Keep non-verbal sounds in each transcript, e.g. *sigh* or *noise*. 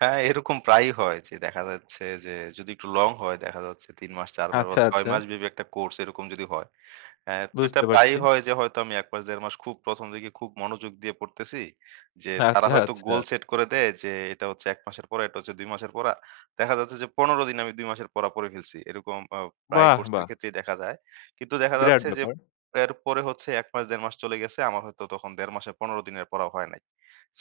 হ্যাঁ, এরকম প্রায়ই হয় যে দেখা যাচ্ছে যে যদি একটু লং হয় দেখা যাচ্ছে ৩ মাস, ৪ মাস, বা আচ্ছা, ৬ আচ্ছা। মাস ব্যাপী একটা কোর্স এরকম যদি হয়। অ্যা তো এটা বুঝতে পারছি। প্রায়ই হয় যে হয়তো আমি ১ মাস ১.৫ মাস খুব প্রথম দিকে খুব মনোযোগ দিয়ে পড়তেছি। যে তারা আচ্ছা, হয়তো গোল আচ্ছা। সেট করে দেয়, যে এটা হচ্ছে ১ মাসের পড়া, এটা হচ্ছে ২ মাসের পড়া। দেখা যাচ্ছে যে ১৫ দিনে আমি ২ মাসের পড়া পড়ে ফেলছি। এরকম আ প্রায়ই বাহ! কোর্সের বাহ! ক্ষেত্রেই দেখা যায়। কিন্তু দেখা বিরাট যাচ্ছে যে ব্যাপার। এরপরে হচ্ছে ১ মাস ১.৫ মাস চলে গেছে। আমার হয়তো তখন ১.৫ মাসে ১৫ দিনের পড়াও হয় নাই।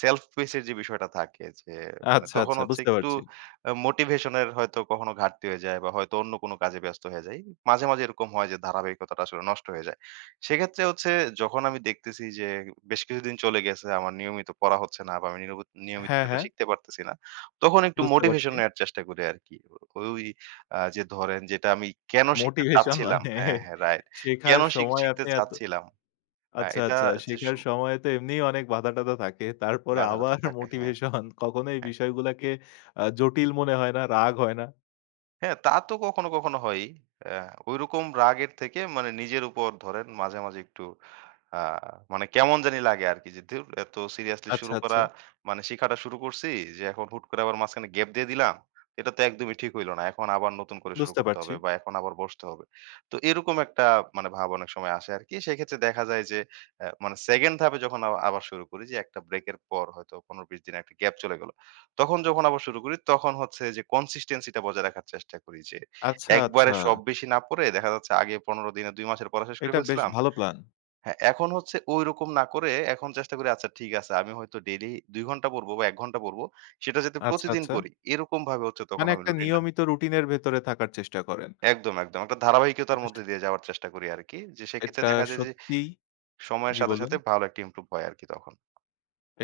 self pace এর যে বিষয়টা থাকে যে মানে আচ্ছা, তখন আচ্ছা। হচ্ছে বুঝতে একটু পারছি। অ্যা মোটিভেশন এর হয়তো কখনো ঘাটতি হয়ে যায় বা হয়তো অন্য কোনো কাজে ব্যস্ত হয়ে যাই। মাঝে, মাঝে এরকম হয় যে ধারাবাহিকতাটা আসলে নষ্ট হয়ে যায়। সেক্ষেত্রে হচ্ছে যখন আমি দেখতেছি যে বেশ কিছুদিন চলে গেছে আমার নিয়মিত পড়া হচ্ছে না বা আমি নিরবত নিয়মিত হ্যাঁ, এটা হ্যাঁ। শিখতে পারতেছি না, তখন একটু বুঝতে পারছি। মোটিভেশন নেওয়ার চেষ্টা করি আরকি। ও ওই আ যে ধরেন যে এটা আমি কেন শিখতে মোটিভেশন চাচ্ছিলাম? মানে হ্যাঁ, হ্যাঁ রাইট। শেখার কেন শিখ সময় শিখতে আপনি এত চাচ্ছিলাম? অ্যা আচ্ছা, এটা আচ্ছা। যে শেখার শু সময় তো এমনিই অনেক বাধা-টাধা থাকে। তারপরে বাধাটা তো আবার থাকে। হ্যাঁ, মোটিভেশন কখনো এই হ্যাঁ। বিষয়গুলাকে আ জটিল মনে হয় না? রাগ হয় না? হ্যাঁ। তা তো কখনো, কখনো হয়ই। অ্যা ওইরকম রাগের থেকে মানে নিজের উপর ধরেন মাঝে, মাঝে একটু আ মানে কেমন জানি লাগে আরকি। যে ধুর এত সিরিয়াসলি আচ্ছা, শুরু করা আচ্ছা। মানে শিখাটা শুরু করছি, যে এখন হুট করে আবার মাঝখানে গ্যাপ দিয়ে দিলাম? এটা তো একদমই ঠিক হইল না। এখন আবার নতুন করে শুরু বুঝতে করতে পারছি। হবে বা এখন আবার বসতে হবে। তো এরকম একটা মানে ভাব অনেক সময় আসে আরকি। সেইক্ষেত্রে দেখা যায় যে অ্যা মানে 2nd হাফে যখন আ আবার শুরু করি যে একটা ব্রেকের পর হয়তো 15-20 দিনের একটা গ্যাপ চলে গেলো। তখন যখন আবার শুরু করি, তখন হচ্ছে যে consistency টা বজায় রাখার চেষ্টা করি। যে আচ্ছা, আচ্ছা। একবারে সব বেশি না পড়ে দেখা যাচ্ছে আগে ১৫ দিনে ২ মাসের পড়া শেষ করে এটা বেশ ফেলছিলাম। ভালো প্ল্যান। হ্যাঁ, এখন হচ্ছে ঐরকম না করে এখন চেষ্টা করি আচ্ছা ঠিক আছে। আমি হয়তো ডেইলি ২ ঘণ্টা পড়ব বা ১ ঘণ্টা পড়ব, সেটা যাতে আচ্ছা, প্রতিদিন আচ্ছা। পড়ি এরকমভাবে হচ্ছে তখন মানে আমি একটা রুটিনটা নিয়মিত রুটিন এর ভেতরে থাকার চেষ্টা করেন। একদম, একদম। একটা ধারাবাহিকতার *unintelligible* মধ্যে দিয়ে যাওয়ার চেষ্টা করি আরকি। যে সেইক্ষেত্রে এটা দেখা যায় যে সত্যিই। সময়ের জি সাথে, বলুন। সাথে ভালো একটা ইমপ্রুভ হয় আরকি তখন।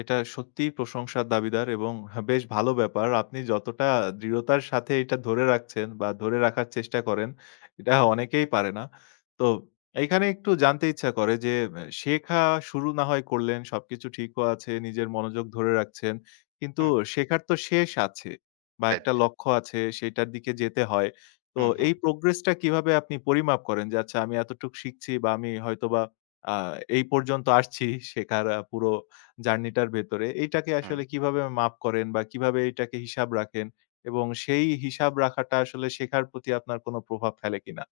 এটা সত্যিই প্রশংসার দাবিদার এবং হা বেশ ভালো ব্যাপার। আপনি যতটা দৃঢ়তার সাথে এইটা ধরে রাখছেন বা ধরে রাখার চেষ্টা করেন, এটা অনেকেই পারে না। তো এইখানে একটু জানতে ইচ্ছা করে যে আ শেখা শুরু না হয় করলেন, সবকিছু ঠিকও আছে, নিজের মনোযোগ ধরে রাখছেন। কিন্তু হুম। শেখার তো শেষ আছে। বা রাইট। একটা লক্ষ্য আছে, সেইটার দিকে যেতে হয়। তো হু, এই হু। progress টা কিভাবে আপনি পরিমাপ করেন? যে আচ্ছা আমি এতটুক শিখছি বা আমি হয়তোবা আ এই পর্যন্ত আসছি শেখার আ পুরো জার্নি টার ভেতরে, এইটাকে হুম। আসলে কিভাবে মাপ করেন বা কিভাবে এটাকে হিসাব রাখেন? এবং সেই হিসাব রাখাটা আসলে শেখার প্রতি আপনার কোন প্রভাব ফেলে কিনা?